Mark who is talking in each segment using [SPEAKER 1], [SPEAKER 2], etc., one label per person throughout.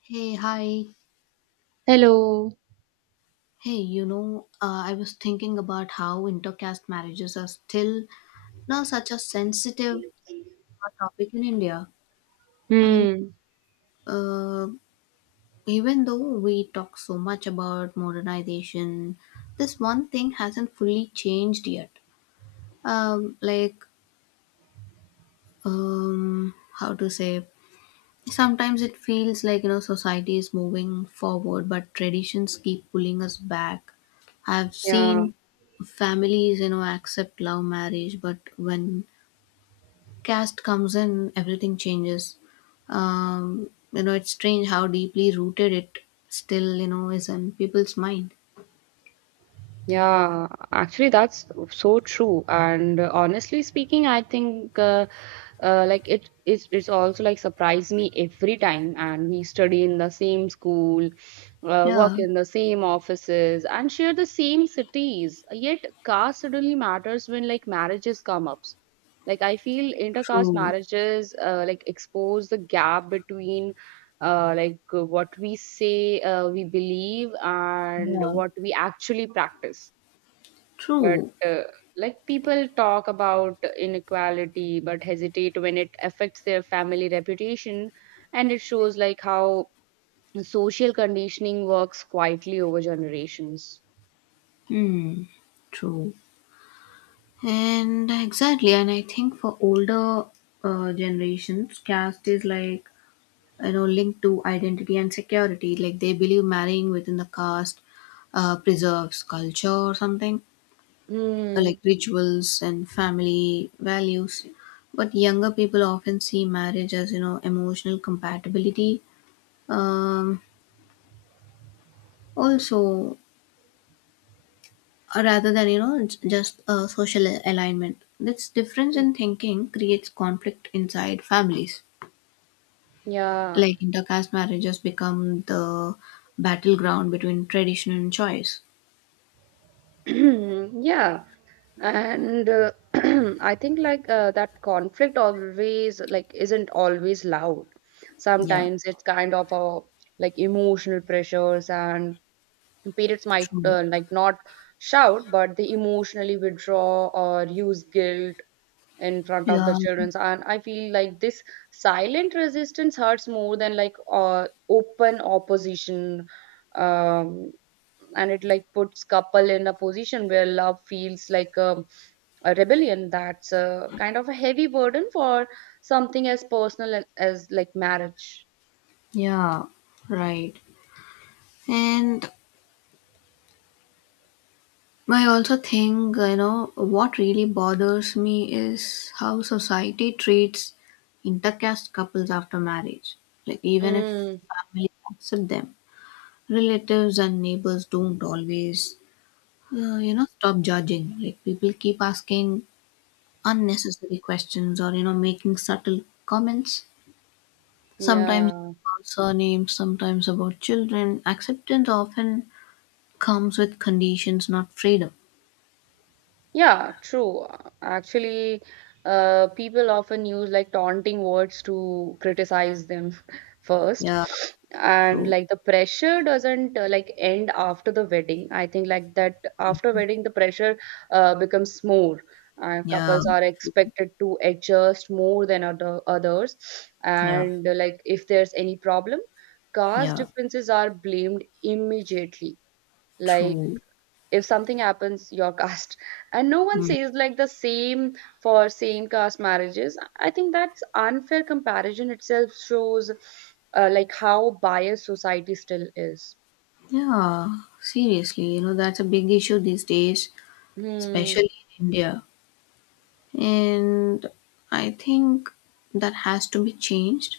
[SPEAKER 1] Hey, hi.
[SPEAKER 2] Hello.
[SPEAKER 1] Hey, I was thinking about how intercaste marriages are still now such a sensitive topic in India. I mean,
[SPEAKER 2] Hmm.
[SPEAKER 1] uh, Even though we talk so much about modernization, this one thing hasn't fully changed yet. Um, like, um, how to say, Sometimes it feels like society is moving forward, but traditions keep pulling us back. I've
[SPEAKER 2] Yeah.
[SPEAKER 1] seen families accept love marriage, but when caste comes in, everything changes. It's strange how deeply rooted it still is in people's mind.
[SPEAKER 2] Yeah. Actually, that's so true. And honestly speaking, I think it's also like surprise me every time. And we study in the same school, work
[SPEAKER 1] Yeah,
[SPEAKER 2] in the same offices, and share the same cities. Yet, caste suddenly matters when like marriages come up. Like I feel intercaste
[SPEAKER 1] true.
[SPEAKER 2] marriages like expose the gap between what we say we believe and
[SPEAKER 1] Yeah,
[SPEAKER 2] what we actually practice. But
[SPEAKER 1] true.
[SPEAKER 2] uh, like people talk about inequality but hesitate when it affects their family reputation, and it shows like how social conditioning works quietly over generations.
[SPEAKER 1] Hmm, true. And exactly, and I think for older generations, caste is like linked to identity and security. Like, they believe marrying within the caste preserves culture or something, like
[SPEAKER 2] Hmm.
[SPEAKER 1] rituals and family values. But younger people often see marriage as emotional compatibility, um, also, rather than just social alignment. This difference in thinking creates conflict inside families.
[SPEAKER 2] Yeah.
[SPEAKER 1] Like, intercaste marriages become the battleground between tradition and choice.
[SPEAKER 2] Yeah. And I think like that conflict always like isn't always loud.
[SPEAKER 1] Yeah,
[SPEAKER 2] Sometimes it's kind of a like emotional pressures, and parents might
[SPEAKER 1] truly.
[SPEAKER 2] like not shout, but they emotionally withdraw or use guilt in front of the
[SPEAKER 1] Yeah,
[SPEAKER 2] children. And I feel like this silent resistance hurts more than like open opposition. um and it like puts couple in a position where love feels like a rebellion. That's a kind of a heavy burden for something as personal as like marriage.
[SPEAKER 1] yeah, right. And I also think, what really bothers me is how society treats intercaste couples after marriage. Like, even if
[SPEAKER 2] Mm,
[SPEAKER 1] family accept them, relatives and neighbors don't always, stop judging. Like, people keep asking unnecessary questions or making subtle comments, sometimes
[SPEAKER 2] yeah.
[SPEAKER 1] about surnames, sometimes about children. Acceptance often comes with conditions, not freedom.
[SPEAKER 2] Yeah, true. Actually, people often use like taunting words to criticize them first.
[SPEAKER 1] Yeah,
[SPEAKER 2] And
[SPEAKER 1] true.
[SPEAKER 2] like the pressure doesn't like end after the wedding. I think like that after wedding, the pressure becomes more. And
[SPEAKER 1] Yeah,
[SPEAKER 2] couples are expected to adjust more than others.
[SPEAKER 1] yeah,
[SPEAKER 2] And like if there's any problem, caste
[SPEAKER 1] yeah,
[SPEAKER 2] differences are blamed immediately. Like
[SPEAKER 1] true.
[SPEAKER 2] if something happens your caste, and no one
[SPEAKER 1] Mm.
[SPEAKER 2] says like the same for same caste marriages. I think that's unfair comparison itself shows like how biased society still is.
[SPEAKER 1] Yeah, seriously, that's a big issue these days,
[SPEAKER 2] Hmm.
[SPEAKER 1] especially in India. And I think that has to be changed.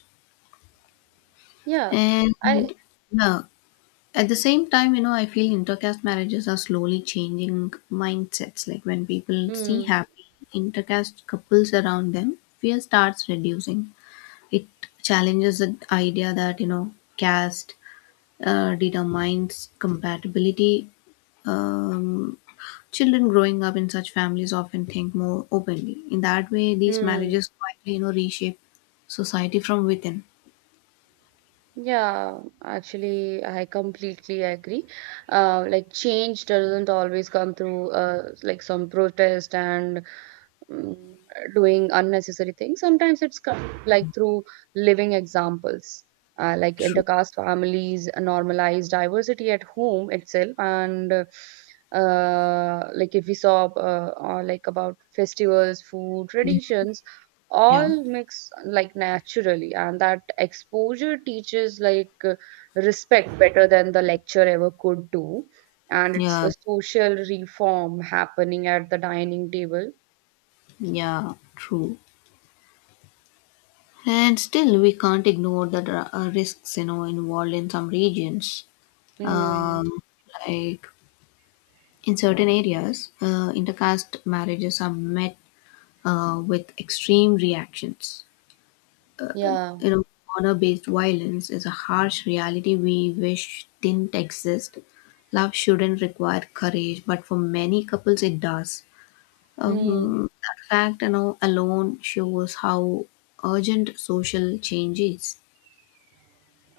[SPEAKER 2] yeah i
[SPEAKER 1] And yeah. At the same time, I feel intercaste marriages are slowly changing mindsets. Like, when people see
[SPEAKER 2] hmm
[SPEAKER 1] happy intercaste couples around them, fear starts reducing. It challenges the idea that, caste determines compatibility. Um, Children growing up in such families often think more openly. In that way, these
[SPEAKER 2] hmm
[SPEAKER 1] marriages quietly, reshape society from within.
[SPEAKER 2] yeah Actually, I completely agree. Like change doesn't always come through like some protest and mm, doing unnecessary things. Sometimes it's come like through living examples, like
[SPEAKER 1] True.
[SPEAKER 2] intercaste families normalize diversity at home itself. And like if we saw like about festivals, food, traditions,
[SPEAKER 1] Yeah.
[SPEAKER 2] all mix like naturally. And that exposure teaches like respect better than the lecture ever could do. And it's
[SPEAKER 1] Yeah.
[SPEAKER 2] a social reform happening at the dining table.
[SPEAKER 1] Yeah. True. And still, we can't ignore the risks, involved in some regions.
[SPEAKER 2] Hmm.
[SPEAKER 1] Um, like in certain areas, intercaste marriages are met with extreme reactions.
[SPEAKER 2] Yeah.
[SPEAKER 1] You know, Honor-based violence is a harsh reality we wish didn't exist. Love shouldn't require courage, but for many couples, it does.
[SPEAKER 2] Hmm.
[SPEAKER 1] That fact, alone shows how urgent social change is.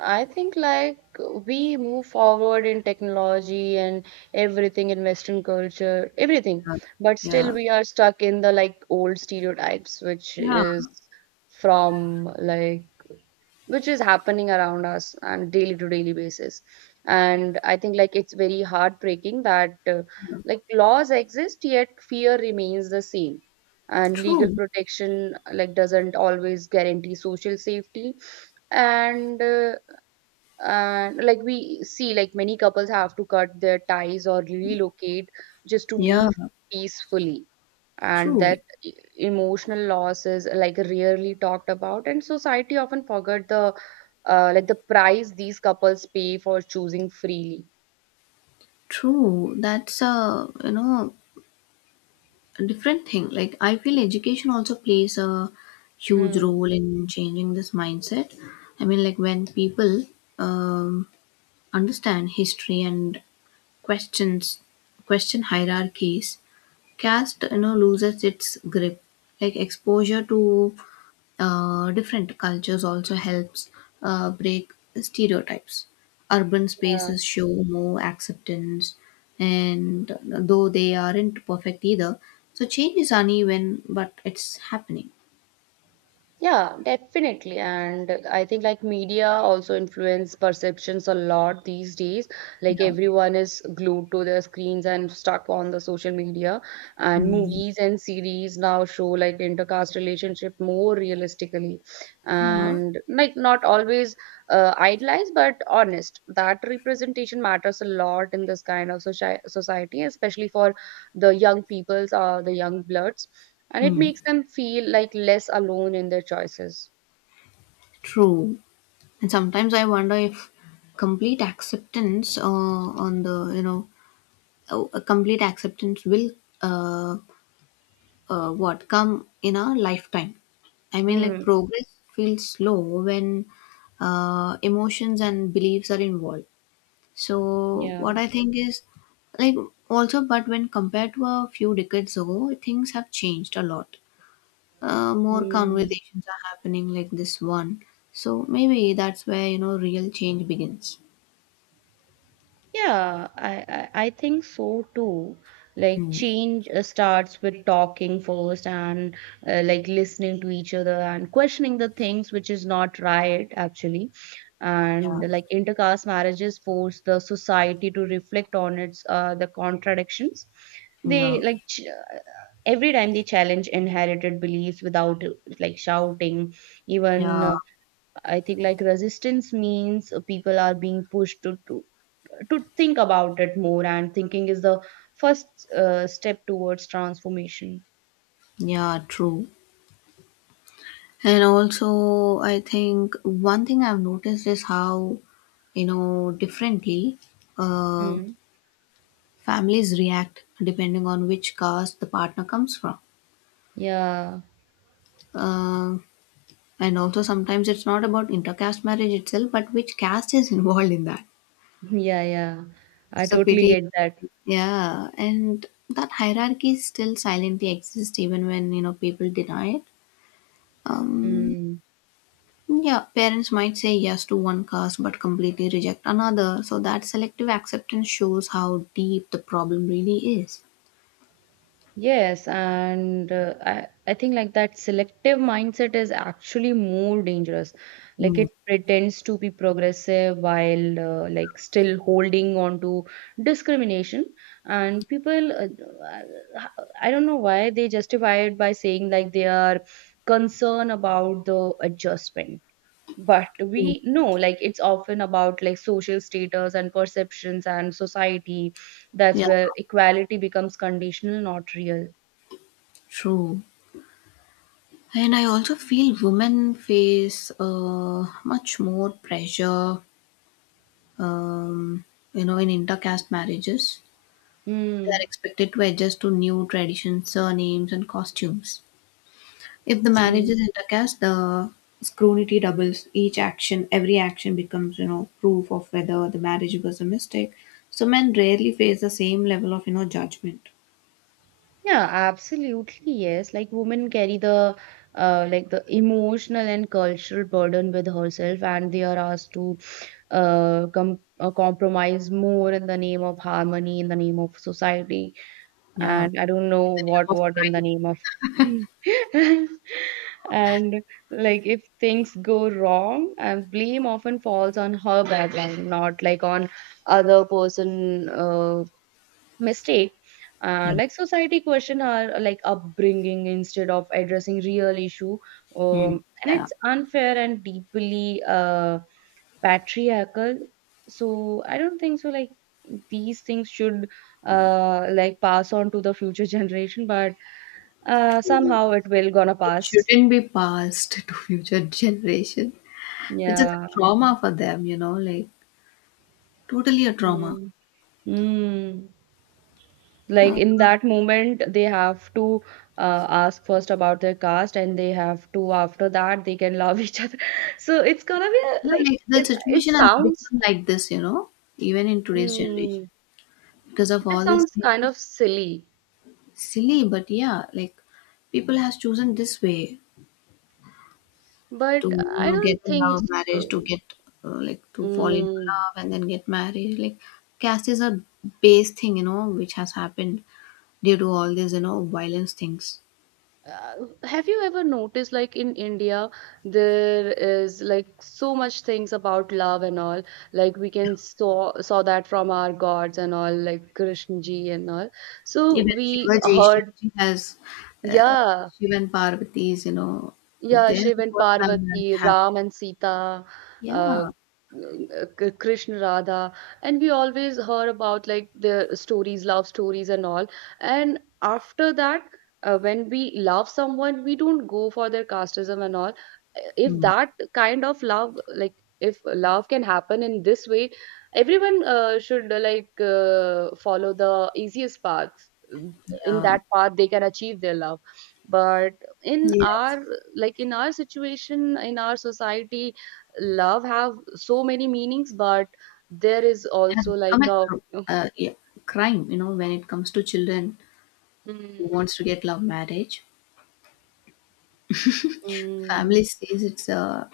[SPEAKER 2] I think like we move forward in technology and everything in Western culture, everything,
[SPEAKER 1] Yeah.
[SPEAKER 2] but still
[SPEAKER 1] Yeah,
[SPEAKER 2] we are stuck in the like old stereotypes, which
[SPEAKER 1] yeah,
[SPEAKER 2] is from like which is happening around us on daily to daily basis. And I think like it's very heartbreaking that
[SPEAKER 1] yeah.
[SPEAKER 2] like laws exist yet fear remains the same, and legal
[SPEAKER 1] True.
[SPEAKER 2] protection like doesn't always guarantee social safety. And uh, and like we see like many couples have to cut their ties or relocate just to
[SPEAKER 1] Yeah,
[SPEAKER 2] live peacefully. And that
[SPEAKER 1] true.
[SPEAKER 2] emotional loss is like rarely talked about, and society often forget the like the price these couples pay for choosing freely.
[SPEAKER 1] True. That's a, a different thing. Like, I feel education also plays a huge
[SPEAKER 2] Hmm.
[SPEAKER 1] role in changing this mindset. I mean, like, when people um, understand history and questions question hierarchies, caste, loses its grip. Like, exposure to different cultures also helps break stereotypes. Urban spaces show more acceptance, and though they aren't perfect either, so change is uneven, but it's happening.
[SPEAKER 2] Yeah, definitely. And I think like media also influence perceptions a lot these days. Like
[SPEAKER 1] Yeah.
[SPEAKER 2] everyone is glued to their screens and stuck on the social media. And
[SPEAKER 1] Mm.
[SPEAKER 2] movies and series now show like intercaste relationship more realistically.
[SPEAKER 1] Yeah.
[SPEAKER 2] And like not always idealized, but honest. That representation matters a lot in this kind of society, especially for the young peoples or the young bloods. And it
[SPEAKER 1] Hmm.
[SPEAKER 2] makes them feel like less alone in their choices.
[SPEAKER 1] True. And sometimes I wonder if complete acceptance on the you know complete acceptance will uh, what come in a lifetime. I mean, like,
[SPEAKER 2] Mm,
[SPEAKER 1] progress feels slow when emotions and beliefs are involved. So
[SPEAKER 2] yeah.
[SPEAKER 1] what I think is like, also, but when compared to a few decades ago, things have changed a lot. More
[SPEAKER 2] Mm.
[SPEAKER 1] conversations are happening like this one. So maybe that's where real change begins.
[SPEAKER 2] Yeah, I think so too. Like
[SPEAKER 1] Mm,
[SPEAKER 2] change starts with talking first and like listening to each other and questioning the things which is not right actually.
[SPEAKER 1] yeah,
[SPEAKER 2] And like intercaste marriages force the society to reflect on its the contradictions.
[SPEAKER 1] yeah,
[SPEAKER 2] They like ch Every time they challenge inherited beliefs without like shouting. Even
[SPEAKER 1] yeah,
[SPEAKER 2] I think like resistance means people are being pushed to think about it more, and thinking is the first step towards transformation.
[SPEAKER 1] yeah. True. And also, I think one thing I've noticed is how, differently uh,
[SPEAKER 2] Mm.
[SPEAKER 1] families react depending on which caste the partner comes from.
[SPEAKER 2] Yeah,
[SPEAKER 1] Uh, and also, sometimes it's not about intercaste marriage itself, but which caste is involved in that.
[SPEAKER 2] yeah, yeah. I
[SPEAKER 1] It's a
[SPEAKER 2] totally
[SPEAKER 1] pity.
[SPEAKER 2] get that.
[SPEAKER 1] Yeah. And that hierarchy still silently exists even when, people deny it. Um,
[SPEAKER 2] Mm.
[SPEAKER 1] Yeah, parents might say yes to one cause but completely reject another, so that selective acceptance shows how deep the problem really is.
[SPEAKER 2] Yes, and I think like that selective mindset is actually more dangerous. Like
[SPEAKER 1] Mm.
[SPEAKER 2] it pretends to be progressive while like still holding on to discrimination. And people, uh, I I don't know why they justify it by saying like they are concerned about the adjustment. But
[SPEAKER 1] True.
[SPEAKER 2] we know like it's often about like social status and perceptions and society. That's
[SPEAKER 1] Yeah,
[SPEAKER 2] where equality becomes conditional, not real.
[SPEAKER 1] true. And I also feel women face much more pressure, um, in intercaste marriages. They are
[SPEAKER 2] Mm,
[SPEAKER 1] expected to adjust to new traditions, surnames, and costumes. If the marriage
[SPEAKER 2] mm.
[SPEAKER 1] is intercaste, the scrutiny doubles. Each action, every action becomes, proof of whether the marriage was a mistake. So men rarely face the same level of, judgment.
[SPEAKER 2] Yeah, absolutely, yes. Like women carry the like the emotional and cultural burden with herself, and they are asked to compromise more in the name of harmony, in the name of society,
[SPEAKER 1] Yeah.
[SPEAKER 2] and I don't know what in the name of. And like if things go wrong, and blame often falls on her background, not like on other person mistake.
[SPEAKER 1] Yeah.
[SPEAKER 2] Like society question our like upbringing instead of addressing real issue.
[SPEAKER 1] Mm.
[SPEAKER 2] And
[SPEAKER 1] Yeah.
[SPEAKER 2] it's unfair and deeply patriarchal. So I don't think so like these things should like pass on to the future generation, but somehow it will gonna
[SPEAKER 1] It
[SPEAKER 2] pass.
[SPEAKER 1] shouldn't be passed to future generation, which is
[SPEAKER 2] Yeah.
[SPEAKER 1] a trauma for them, like totally a trauma.
[SPEAKER 2] Mm. Mm. Like
[SPEAKER 1] Uh,
[SPEAKER 2] in that moment they have to ask first about their caste, and they have to after that they can love each other. So it's gonna be a, like
[SPEAKER 1] like, the
[SPEAKER 2] it
[SPEAKER 1] situation has
[SPEAKER 2] sounds
[SPEAKER 1] become like this, even in today's generation
[SPEAKER 2] mm,
[SPEAKER 1] because of
[SPEAKER 2] that
[SPEAKER 1] all these
[SPEAKER 2] sounds kind
[SPEAKER 1] things.
[SPEAKER 2] of silly,
[SPEAKER 1] Silly, but yeah, like, people has chosen this way
[SPEAKER 2] but
[SPEAKER 1] to
[SPEAKER 2] I
[SPEAKER 1] get
[SPEAKER 2] don't
[SPEAKER 1] a
[SPEAKER 2] think
[SPEAKER 1] love
[SPEAKER 2] so.
[SPEAKER 1] marriage, to get like to fall into
[SPEAKER 2] Mm.
[SPEAKER 1] love and then get married. Like, caste is a base thing, which has happened due to all these violence things.
[SPEAKER 2] Uh, have you ever noticed like in India there is like so much things about love and all? Like we can saw that from our gods and all, like Krishna ji and all. So
[SPEAKER 1] Even
[SPEAKER 2] we
[SPEAKER 1] shivaji
[SPEAKER 2] heard.
[SPEAKER 1] shivaji has uh,
[SPEAKER 2] Yeah.
[SPEAKER 1] Shiv and Parvati's,
[SPEAKER 2] Yeah,
[SPEAKER 1] their
[SPEAKER 2] Shiv and
[SPEAKER 1] first love marriage
[SPEAKER 2] Parvati, Ram
[SPEAKER 1] happened.
[SPEAKER 2] and Sita, uh, uh,
[SPEAKER 1] Yeah.
[SPEAKER 2] Krishna, Radha, and we always heard about like the stories, love stories, and all. And after that, when we love someone, we don't go for their casteism and all. If
[SPEAKER 1] Hmm.
[SPEAKER 2] that kind of love, like if love can happen in this way, everyone should follow the easiest path. In
[SPEAKER 1] Yeah.
[SPEAKER 2] that path, they can achieve their love. But in
[SPEAKER 1] Yes, it
[SPEAKER 2] our like in our situation in our society, love have so many meanings, but there is
[SPEAKER 1] has
[SPEAKER 2] also
[SPEAKER 1] become
[SPEAKER 2] like
[SPEAKER 1] a
[SPEAKER 2] a
[SPEAKER 1] yeah, crime, when it comes to children who
[SPEAKER 2] mm,
[SPEAKER 1] wants to get love marriage.
[SPEAKER 2] mm,
[SPEAKER 1] Family says it's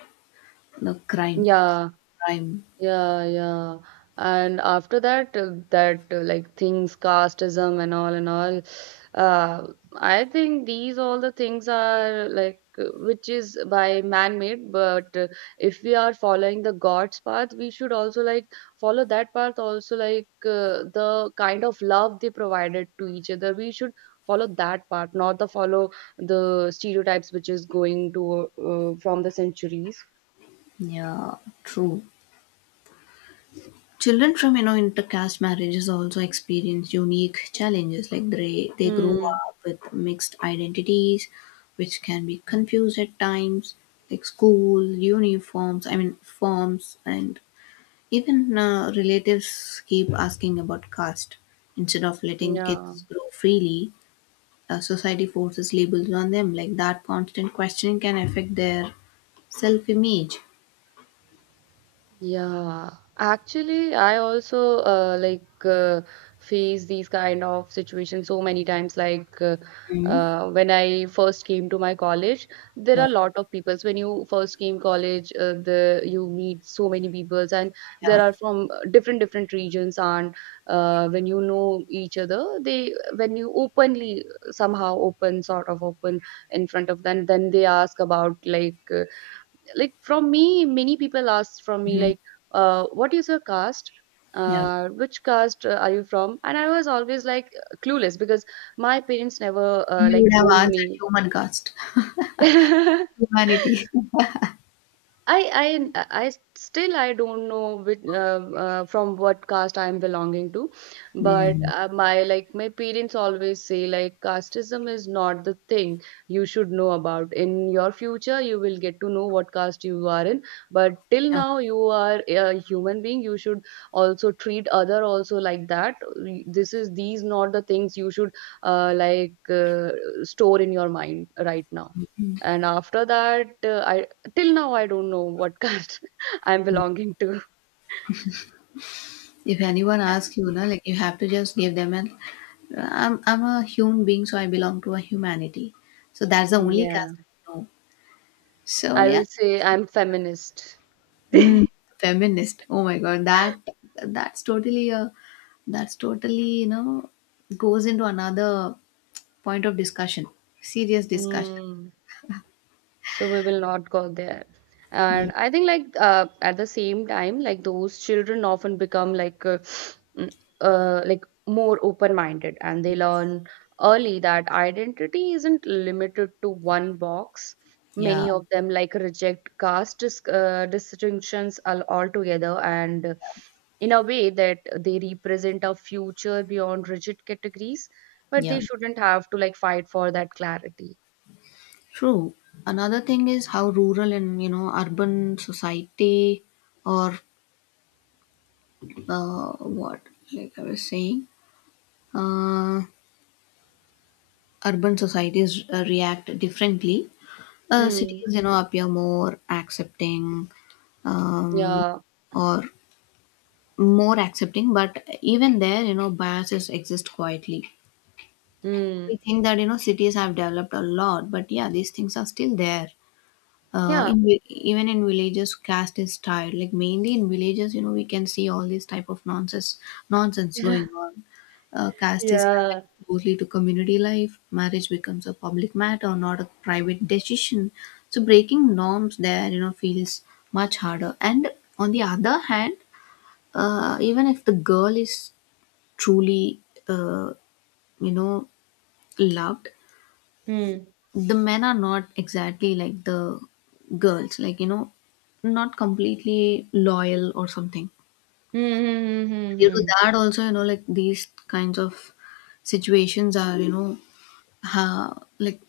[SPEAKER 1] a crime.
[SPEAKER 2] yeah.
[SPEAKER 1] Crime.
[SPEAKER 2] Yeah, yeah. And after that, that like things, casteism and all, uh, I think these all the things are like which is by man-made. But if we are following the God's path, we should also like follow that path. Also, like the kind of love they provided to each other, we should follow that part, not the follow the stereotypes which is going to from the centuries.
[SPEAKER 1] Yeah, true. Children from intercaste marriages also experience unique challenges. Like, they grow
[SPEAKER 2] Hmm.
[SPEAKER 1] up with mixed identities, which can be confused at times. Like, school uniforms, I mean forms, and even relatives keep asking about caste instead of letting
[SPEAKER 2] Yeah.
[SPEAKER 1] kids grow freely. Society forces labels on them. Like, that constant questioning can affect their self-image.
[SPEAKER 2] Yeah, actually, I also face these kind of situations so many times.
[SPEAKER 1] Mm-hmm.
[SPEAKER 2] When I first came to my college, there are
[SPEAKER 1] No.
[SPEAKER 2] a lot of peoples. When you first came college, the you meet so many peoples, and
[SPEAKER 1] Yeah.
[SPEAKER 2] there are from different different regions. And when you know each other, they when you openly somehow open sort of open in front of them, then they ask about like. Like from me many people ask from me
[SPEAKER 1] Mhm.
[SPEAKER 2] like what is your caste,
[SPEAKER 1] Yeah,
[SPEAKER 2] which caste are you from? And I was always like clueless because my parents never
[SPEAKER 1] you
[SPEAKER 2] like
[SPEAKER 1] would have
[SPEAKER 2] told me.
[SPEAKER 1] answered human caste, humanity.
[SPEAKER 2] I still I don't know which from what caste I am belonging to, but
[SPEAKER 1] Mm.
[SPEAKER 2] my like my parents always say like casteism is not the thing you should know about. In your future, you will get to know what caste you are in, but till
[SPEAKER 1] Yeah.
[SPEAKER 2] now you are a human being. You should also treat other also like that. This is these not the things you should uh, like uh, store in your mind right now. And after that I Till now, I don't know what caste I'm belonging to.
[SPEAKER 1] If anyone asks, like, you have to just give them an, I'm a human being, so I belong to a humanity, so that's the only
[SPEAKER 2] Yeah,
[SPEAKER 1] caste I know. So
[SPEAKER 2] I
[SPEAKER 1] yeah.
[SPEAKER 2] will say I'm feminist.
[SPEAKER 1] Mm, feminist, oh my god, that, that's totally a, that's totally, goes into another point of discussion, serious discussion.
[SPEAKER 2] Mm. So we will not go there.
[SPEAKER 1] Yeah.
[SPEAKER 2] And I think like at the same time like those children often become like mm, like more open minded, and they learn early that identity isn't limited to one box.
[SPEAKER 1] Yeah,
[SPEAKER 2] Many of them like reject caste distinctions altogether, and in a way that they represent a future beyond rigid categories. But they
[SPEAKER 1] yeah,
[SPEAKER 2] shouldn't have to like fight for that clarity.
[SPEAKER 1] true. Another thing is how rural and urban society, or what like I was saying, uh, urban societies react differently.
[SPEAKER 2] Hmm.
[SPEAKER 1] Cities, appear more accepting, um,
[SPEAKER 2] Yeah.
[SPEAKER 1] or more accepting, but even there, biases exist quietly. We
[SPEAKER 2] 嗯，
[SPEAKER 1] think that cities have developed a lot, but yeah, these things are still there.
[SPEAKER 2] 呀
[SPEAKER 1] Even in villages, caste is tied, like, mainly in villages, we can see all these type of nonsense going on. Caste is tied
[SPEAKER 2] 呀，
[SPEAKER 1] closely to community life. Marriage becomes a public matter, not a private decision. So breaking norms there, feels much harder. And on the other hand, even if the girl is truly, uh, you know loved,
[SPEAKER 2] 嗯
[SPEAKER 1] the men are not exactly like the girls, like, not completely loyal or something.
[SPEAKER 2] 嗯嗯嗯
[SPEAKER 1] Due to
[SPEAKER 2] 嗯
[SPEAKER 1] that also, like, these kinds of situations are, ha- like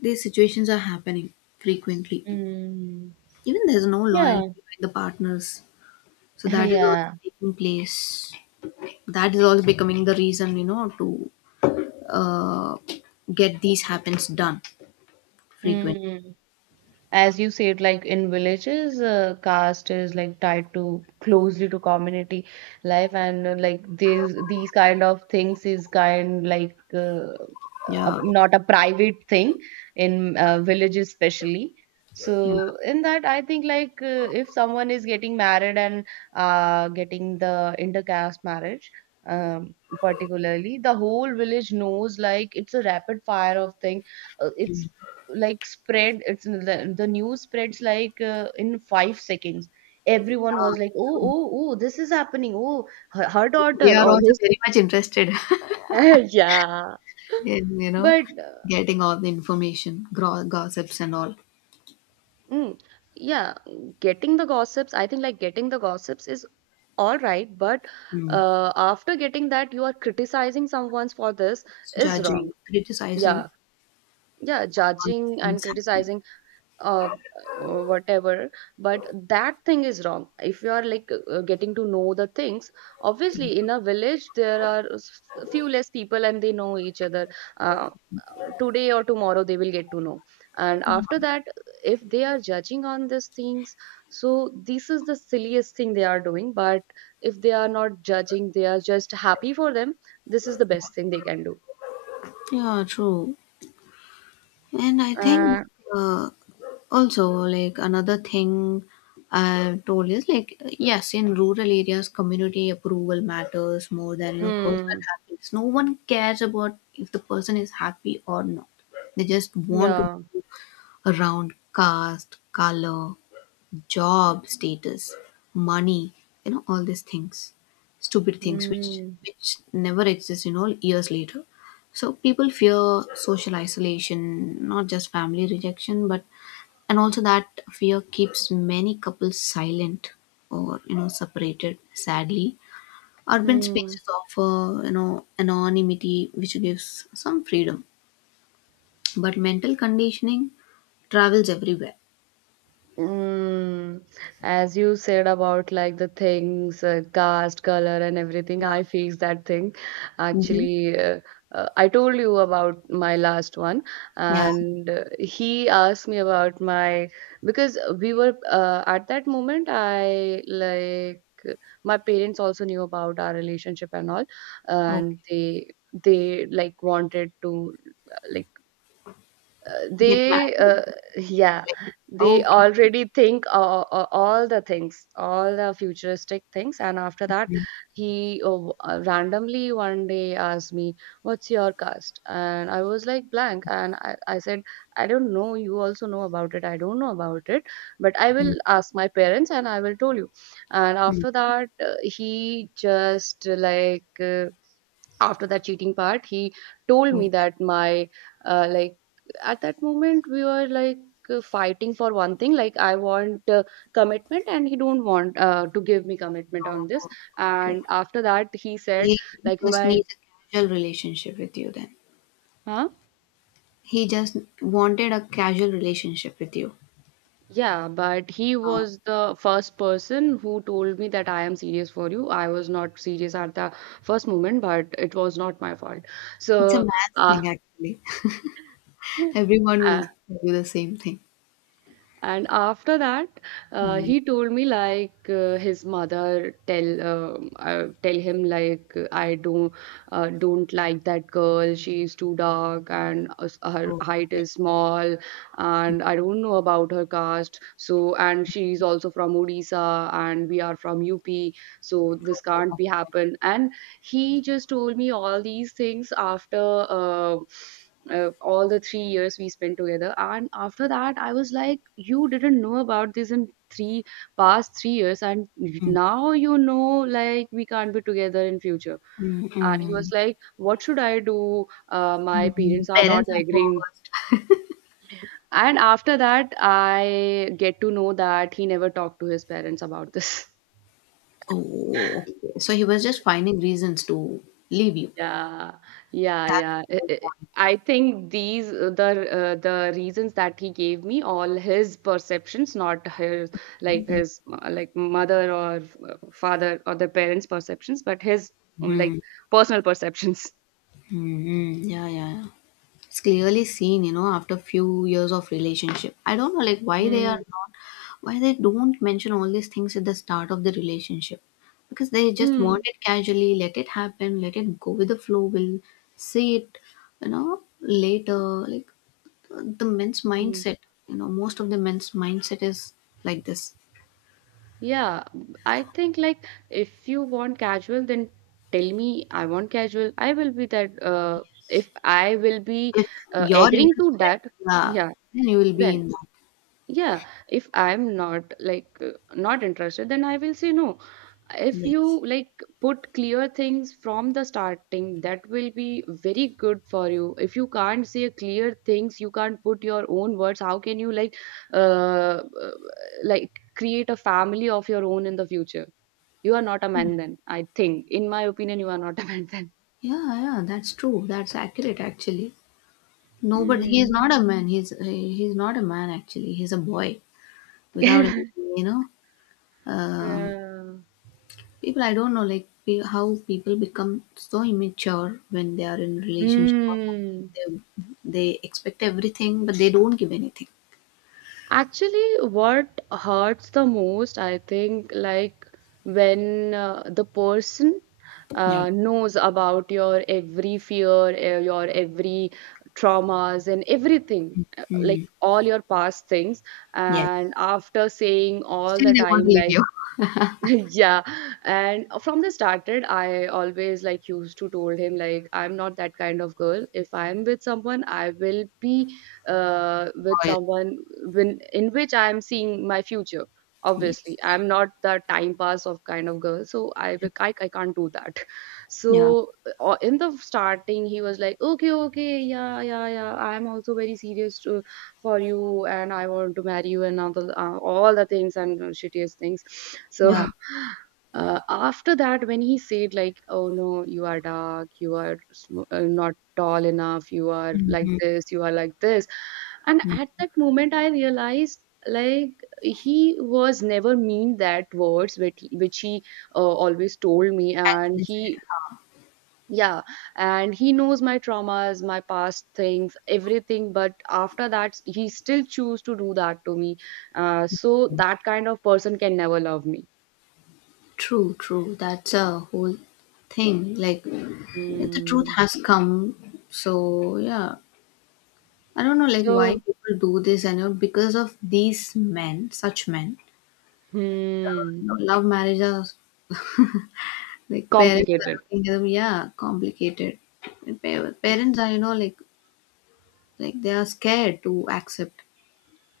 [SPEAKER 1] these situations are happening frequently.
[SPEAKER 2] 嗯，
[SPEAKER 1] Even there's no
[SPEAKER 2] 呀
[SPEAKER 1] loyalty between the partners, so that is also
[SPEAKER 2] 呀，
[SPEAKER 1] taking place. That is also becoming the reason, to uh, get these happens done frequently.
[SPEAKER 2] 嗯。As you said, like, in villages, caste is like tied to closely to community life, and like, these kind of things is kind like
[SPEAKER 1] Yeah.
[SPEAKER 2] not a private thing in villages especially.
[SPEAKER 1] Yeah,
[SPEAKER 2] So in that, I think, like, if someone is getting married and getting the intercaste marriage, um, particularly the whole village knows, like, it's a rapid fire of thing. It's like spread, it's the news spreads like in 5 seconds. Everyone was like, oh
[SPEAKER 1] yeah.
[SPEAKER 2] oh oh, this is happening, oh her
[SPEAKER 1] We
[SPEAKER 2] daughter
[SPEAKER 1] are
[SPEAKER 2] or
[SPEAKER 1] also
[SPEAKER 2] his.
[SPEAKER 1] very much interested
[SPEAKER 2] Yeah,
[SPEAKER 1] in,
[SPEAKER 2] but
[SPEAKER 1] getting all the information, gossips and all.
[SPEAKER 2] mm, yeah, getting the gossips, I think, like, getting the gossips is all right, but
[SPEAKER 1] Mm.
[SPEAKER 2] after getting that, you are criticizing someone's for this is wrong.
[SPEAKER 1] Judging, criticizing,
[SPEAKER 2] Yeah, yeah,
[SPEAKER 1] all these
[SPEAKER 2] judging and
[SPEAKER 1] things happen.
[SPEAKER 2] criticizing. uh, Whatever, but that thing is wrong. If you are like getting to know the things, obviously in a village there are few less people and they know each other. uh, Today or tomorrow they will get to know, and after that if they are judging on these things, so this is the silliest thing they are doing. But if they are not judging, they are just happy for them, this is the best thing they can do.
[SPEAKER 1] Yeah, true. And I think
[SPEAKER 2] uh,
[SPEAKER 1] uh, also, like, another thing I told is like, yes, in rural areas, community approval matters more than personal
[SPEAKER 2] mm,
[SPEAKER 1] happiness. No one cares about if the person is happy or not. They just want
[SPEAKER 2] yeah.
[SPEAKER 1] to around caste, color, job status, money, all these things, stupid things which
[SPEAKER 2] Hmm.
[SPEAKER 1] which never exist, years later. So people fear social isolation, not just family rejection, but, and also that fear keeps many couples silent or separated. Sadly, urban
[SPEAKER 2] Hmm.
[SPEAKER 1] spaces offer anonymity, which gives some freedom, but mental conditioning travels everywhere.
[SPEAKER 2] Mm, as you said about, like, the things, caste, color, and everything, I face that thing.
[SPEAKER 1] Hmm.
[SPEAKER 2] Actually, I told you about my last one,
[SPEAKER 1] Yeah.
[SPEAKER 2] and he asked me about my, because we were at that moment. I, like, my parents also knew about our relationship and all, and
[SPEAKER 1] Okay.
[SPEAKER 2] they like wanted to, like,
[SPEAKER 1] Get
[SPEAKER 2] they
[SPEAKER 1] married.
[SPEAKER 2] yeah,
[SPEAKER 1] Like,
[SPEAKER 2] they
[SPEAKER 1] okay.
[SPEAKER 2] already think all the things, all the futuristic things. And after that,
[SPEAKER 1] Mhm,
[SPEAKER 2] he randomly one day asked me, what's your caste? And I was like blank, and I said, I don't know, you also know about it, I don't know about it, but I
[SPEAKER 1] mhm,
[SPEAKER 2] will ask my parents and I will tell you. And
[SPEAKER 1] mhm.
[SPEAKER 2] after that, he just uh, after that cheating part, he told
[SPEAKER 1] Oh,
[SPEAKER 2] me that my, like, at that moment we were like fighting for one thing, like, I want, commitment, and he don't want to give me commitment on this.
[SPEAKER 1] sure. Okay.
[SPEAKER 2] And after that he said,
[SPEAKER 1] He
[SPEAKER 2] like,
[SPEAKER 1] just
[SPEAKER 2] my,
[SPEAKER 1] needs a casual relationship with you then.
[SPEAKER 2] huh,
[SPEAKER 1] He just wanted a casual relationship with you.
[SPEAKER 2] yeah, but he
[SPEAKER 1] Uh,
[SPEAKER 2] was the first person who told me that I am serious for you. I was not serious at the first moment, but it was not my fault,
[SPEAKER 1] it's a
[SPEAKER 2] so.
[SPEAKER 1] man's
[SPEAKER 2] uh,
[SPEAKER 1] thing actually. Everyone will tell you the same thing.
[SPEAKER 2] and after that,
[SPEAKER 1] Mm.
[SPEAKER 2] he told me, like, his mother, tell him, like, I don't like that girl, she's too dark and her
[SPEAKER 1] Oh,
[SPEAKER 2] height
[SPEAKER 1] okay.
[SPEAKER 2] is small and I don't know about her caste, so. And she's also from Odisha and we are from UP, so this
[SPEAKER 1] Oh,
[SPEAKER 2] can't be
[SPEAKER 1] okay.
[SPEAKER 2] happen. And he just told me all these things after all the 3 years we spent together. And after that I was like, you didn't know about this in three past 3 years, and
[SPEAKER 1] Mm.
[SPEAKER 2] now you know, like, we can't be together in future.
[SPEAKER 1] Mm,
[SPEAKER 2] And he was
[SPEAKER 1] mm,
[SPEAKER 2] like, what should I do? My
[SPEAKER 1] mm.
[SPEAKER 2] parents are not
[SPEAKER 1] Parents are
[SPEAKER 2] agreeing.
[SPEAKER 1] forced.
[SPEAKER 2] And after that I get to know that he never talked to his parents about this.
[SPEAKER 1] Oh, okay. So he was just finding reasons to leave you.
[SPEAKER 2] Yeah, yeah,
[SPEAKER 1] That's the
[SPEAKER 2] yeah.
[SPEAKER 1] whole point.
[SPEAKER 2] I think the reasons that he gave me, all his perceptions, not his, like, his, like, mother or father, or the parents' perceptions, but his, like,
[SPEAKER 1] Mm-hmm.
[SPEAKER 2] personal perceptions.
[SPEAKER 1] Mm-hmm. Yeah, yeah, yeah. It's clearly seen, after few years of relationship. I don't know, like, why they are
[SPEAKER 2] Mm.
[SPEAKER 1] not, why they don't mention all these things at the start of the relationship, because they just
[SPEAKER 2] Mm.
[SPEAKER 1] want it casually, let it happen, let it go with the flow, we'll see it, later. Like, the men's
[SPEAKER 2] Mm.
[SPEAKER 1] mindset, most of the men's mindset is like this.
[SPEAKER 2] Yeah, I think, like, if you want casual, then tell me, I want casual, I will be that.
[SPEAKER 1] Yes,
[SPEAKER 2] If I will be
[SPEAKER 1] if you're
[SPEAKER 2] agreeing to
[SPEAKER 1] interested,
[SPEAKER 2] that,
[SPEAKER 1] yeah,
[SPEAKER 2] yeah,
[SPEAKER 1] then you will be
[SPEAKER 2] then.
[SPEAKER 1] in that.
[SPEAKER 2] Yeah, if I'm not like not interested, then I will say no. If you,
[SPEAKER 1] Yes.
[SPEAKER 2] like, put clear things from the starting, that will be very good for you. If you can't say clear things, you can't put your own words, how can you, like, uh, uh, like create a family of your own in the future? You are not a man then, I think, in my opinion, you are not a man then.
[SPEAKER 1] Yeah, yeah, that's true, that's accurate actually. No, but he is not a
[SPEAKER 2] Mm.
[SPEAKER 1] man. He's not a man actually. He's a boy without any, you know. Um,
[SPEAKER 2] Yeah.
[SPEAKER 1] people, I don't know, like, how people become so immature when they are in relationship or
[SPEAKER 2] Hmm.
[SPEAKER 1] something. They expect everything, but they don't give anything.
[SPEAKER 2] Actually, what hurts the most, I think, like, when the person
[SPEAKER 1] Yeah.
[SPEAKER 2] knows about your every fear, your every traumas, and everything, like,
[SPEAKER 1] Mm.
[SPEAKER 2] all your past things.
[SPEAKER 1] Yes.
[SPEAKER 2] And after saying all
[SPEAKER 1] Still,
[SPEAKER 2] the
[SPEAKER 1] they want to
[SPEAKER 2] time,
[SPEAKER 1] leave
[SPEAKER 2] like,
[SPEAKER 1] you.
[SPEAKER 2] yeah. And from the started, I always, like, used to told him, like, I'm not that kind of girl. If I'm with someone, I will be with
[SPEAKER 1] Loyal.
[SPEAKER 2] someone when in which I'm seeing my future, obviously
[SPEAKER 1] Yes.
[SPEAKER 2] I'm not the time pass of kind of girl, so I can't do that.
[SPEAKER 1] Yeah.
[SPEAKER 2] So. In the starting he was like, okay okay, yeah yeah yeah, I'm also very serious for you and I want to marry you and all the things and shittiest things. So.
[SPEAKER 1] Yeah.
[SPEAKER 2] After that when he said, like, oh no, you are dark, you are not tall enough, you are like
[SPEAKER 1] Hmm.
[SPEAKER 2] this, you are like this. And at that moment I realized, like, he was never mean that words, which he, always told me. And
[SPEAKER 1] Actually,
[SPEAKER 2] he,
[SPEAKER 1] said.
[SPEAKER 2] yeah, and he knows my traumas, my past things, everything, but after that he still choose to do that to me, so that kind of person can never love me.
[SPEAKER 1] True, true. That's a whole thing. Like, the truth
[SPEAKER 2] Mm.
[SPEAKER 1] has come. So yeah, I don't know, like, why
[SPEAKER 2] So,
[SPEAKER 1] people do this. I know because of these men, such men,
[SPEAKER 2] hmm,
[SPEAKER 1] love marriages. Like, parents are
[SPEAKER 2] complicated.
[SPEAKER 1] looking at them. Yeah, complicated. And parents are, like, they are scared to accept.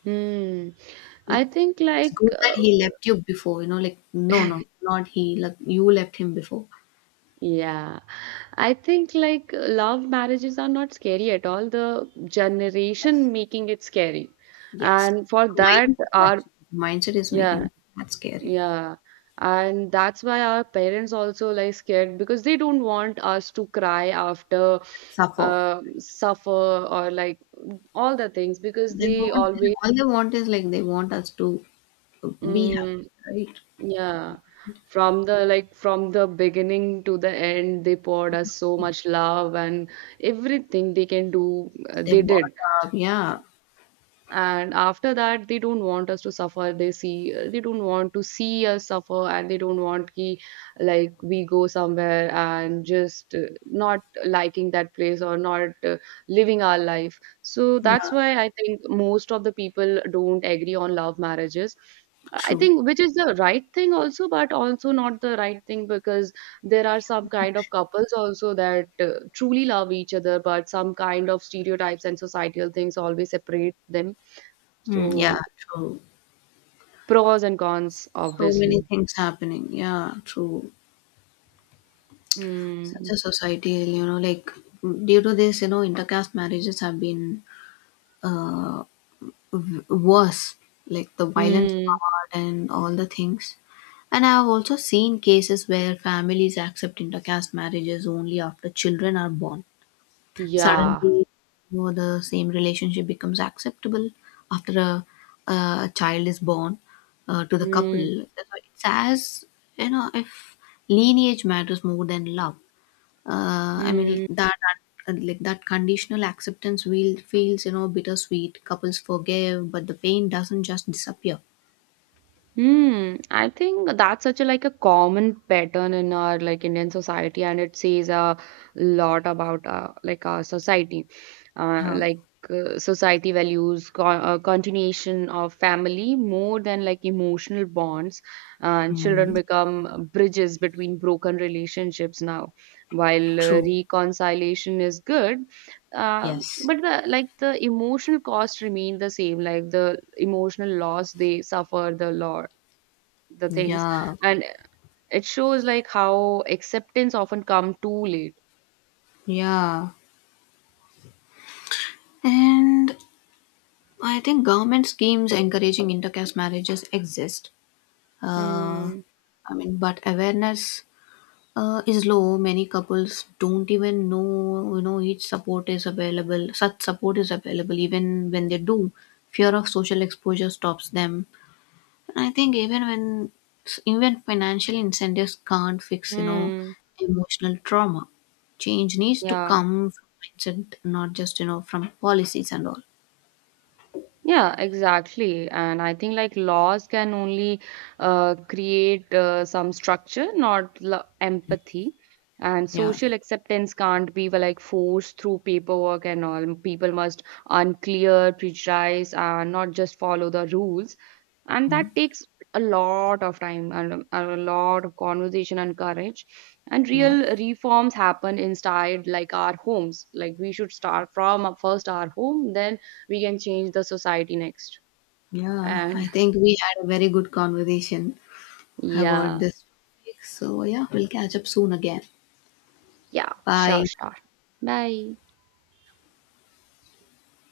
[SPEAKER 2] Hmm. I
[SPEAKER 1] It,
[SPEAKER 2] think,
[SPEAKER 1] it's
[SPEAKER 2] like,
[SPEAKER 1] good that he left you before. You know, like, no, no, not he. Like, you left him before.
[SPEAKER 2] yeah. I think, like, love marriages are not scary at all, the
[SPEAKER 1] Yes.
[SPEAKER 2] generation making it scary.
[SPEAKER 1] Yes.
[SPEAKER 2] And for
[SPEAKER 1] The
[SPEAKER 2] that
[SPEAKER 1] mindset
[SPEAKER 2] our,
[SPEAKER 1] actually, the mindset is
[SPEAKER 2] yeah,
[SPEAKER 1] making that scary.
[SPEAKER 2] yeah. And that's why our parents also, like, scared because they don't want us to cry after,
[SPEAKER 1] Suffer.
[SPEAKER 2] suffer, or like all the things, because
[SPEAKER 1] They
[SPEAKER 2] they
[SPEAKER 1] want,
[SPEAKER 2] always.
[SPEAKER 1] all they want is like, they want us to be happy,
[SPEAKER 2] Hmm,
[SPEAKER 1] right?
[SPEAKER 2] yeah, from the like from the beginning to the end, they poured us so much love and everything they can do,
[SPEAKER 1] They
[SPEAKER 2] they
[SPEAKER 1] bought
[SPEAKER 2] did.
[SPEAKER 1] up, yeah,
[SPEAKER 2] And after that they don't want us to suffer, they don't want to see us suffer, and they don't want like we go somewhere and just not liking that place or not living our life, so
[SPEAKER 1] yeah,
[SPEAKER 2] that's why I think most of the people don't agree on love marriages. I
[SPEAKER 1] true.
[SPEAKER 2] think, which is the right thing also, but also not the right thing, because there are some kind of couples also that truly love each other, but some kind of stereotypes and societal things always separate them,
[SPEAKER 1] Mm, yeah,
[SPEAKER 2] so
[SPEAKER 1] true.
[SPEAKER 2] pros and cons,
[SPEAKER 1] So many
[SPEAKER 2] obviously.
[SPEAKER 1] things happening. Yeah, true. Such
[SPEAKER 2] Mm,
[SPEAKER 1] a society, like, due to this, intercaste marriages have been uh worse, like the violent
[SPEAKER 2] mm,
[SPEAKER 1] part and all the things. And I have also seen cases where families accept intercaste marriages only after children are born.
[SPEAKER 2] yeah.
[SPEAKER 1] Suddenly, the same relationship becomes acceptable after a child is born to the couple.
[SPEAKER 2] Mm,
[SPEAKER 1] So, it's as if lineage matters more than love. I mean
[SPEAKER 2] mm.
[SPEAKER 1] that Like, that conditional acceptance will feels, bittersweet. Couples forgive, but the pain doesn't just disappear.
[SPEAKER 2] Hmm, I think that's such a, like, a common pattern in our, like, Indian society, and it says a lot about, like, our society, uh,
[SPEAKER 1] Yeah.
[SPEAKER 2] like society values co continuation of family more than, like, emotional bonds, and children
[SPEAKER 1] Mm,
[SPEAKER 2] become bridges between broken relationships now. While
[SPEAKER 1] true.
[SPEAKER 2] reconciliation is good, uh,
[SPEAKER 1] Yes.
[SPEAKER 2] but the like the emotional costs remain the same, like the emotional loss they suffer the lot, the things,
[SPEAKER 1] Yeah,
[SPEAKER 2] and it shows, like, how acceptance often come too late.
[SPEAKER 1] yeah, and I think government schemes encouraging intercaste marriages exist. Uh,
[SPEAKER 2] Hmm.
[SPEAKER 1] I mean, but awareness is low. Many couples don't even know, each support is available, such support is available. Even when they do, fear of social exposure stops them. And I think, even when, even financial incentives can't fix,
[SPEAKER 2] Hmm.
[SPEAKER 1] emotional trauma. Change needs to
[SPEAKER 2] Yeah.
[SPEAKER 1] come from mindset, not just, from policies and all.
[SPEAKER 2] Yeah, exactly. And I think, like, laws can only create some structure, not empathy. And
[SPEAKER 1] Yeah.
[SPEAKER 2] social acceptance can't be, well, like, forced through paperwork and all. People must unclear, prejudice, and not just follow the rules. And
[SPEAKER 1] Mm.
[SPEAKER 2] that takes a lot of time, and a lot of conversation and courage. And
[SPEAKER 1] Yeah,
[SPEAKER 2] real reforms happen inside, like, our homes. Like, we should start from first our home, then we can change the society next.
[SPEAKER 1] yeah, I
[SPEAKER 2] And
[SPEAKER 1] think we had a very good conversation about
[SPEAKER 2] yeah,
[SPEAKER 1] this topic, so yeah, we'll catch up soon again.
[SPEAKER 2] yeah, sure,
[SPEAKER 1] Bye.
[SPEAKER 2] sure, bye.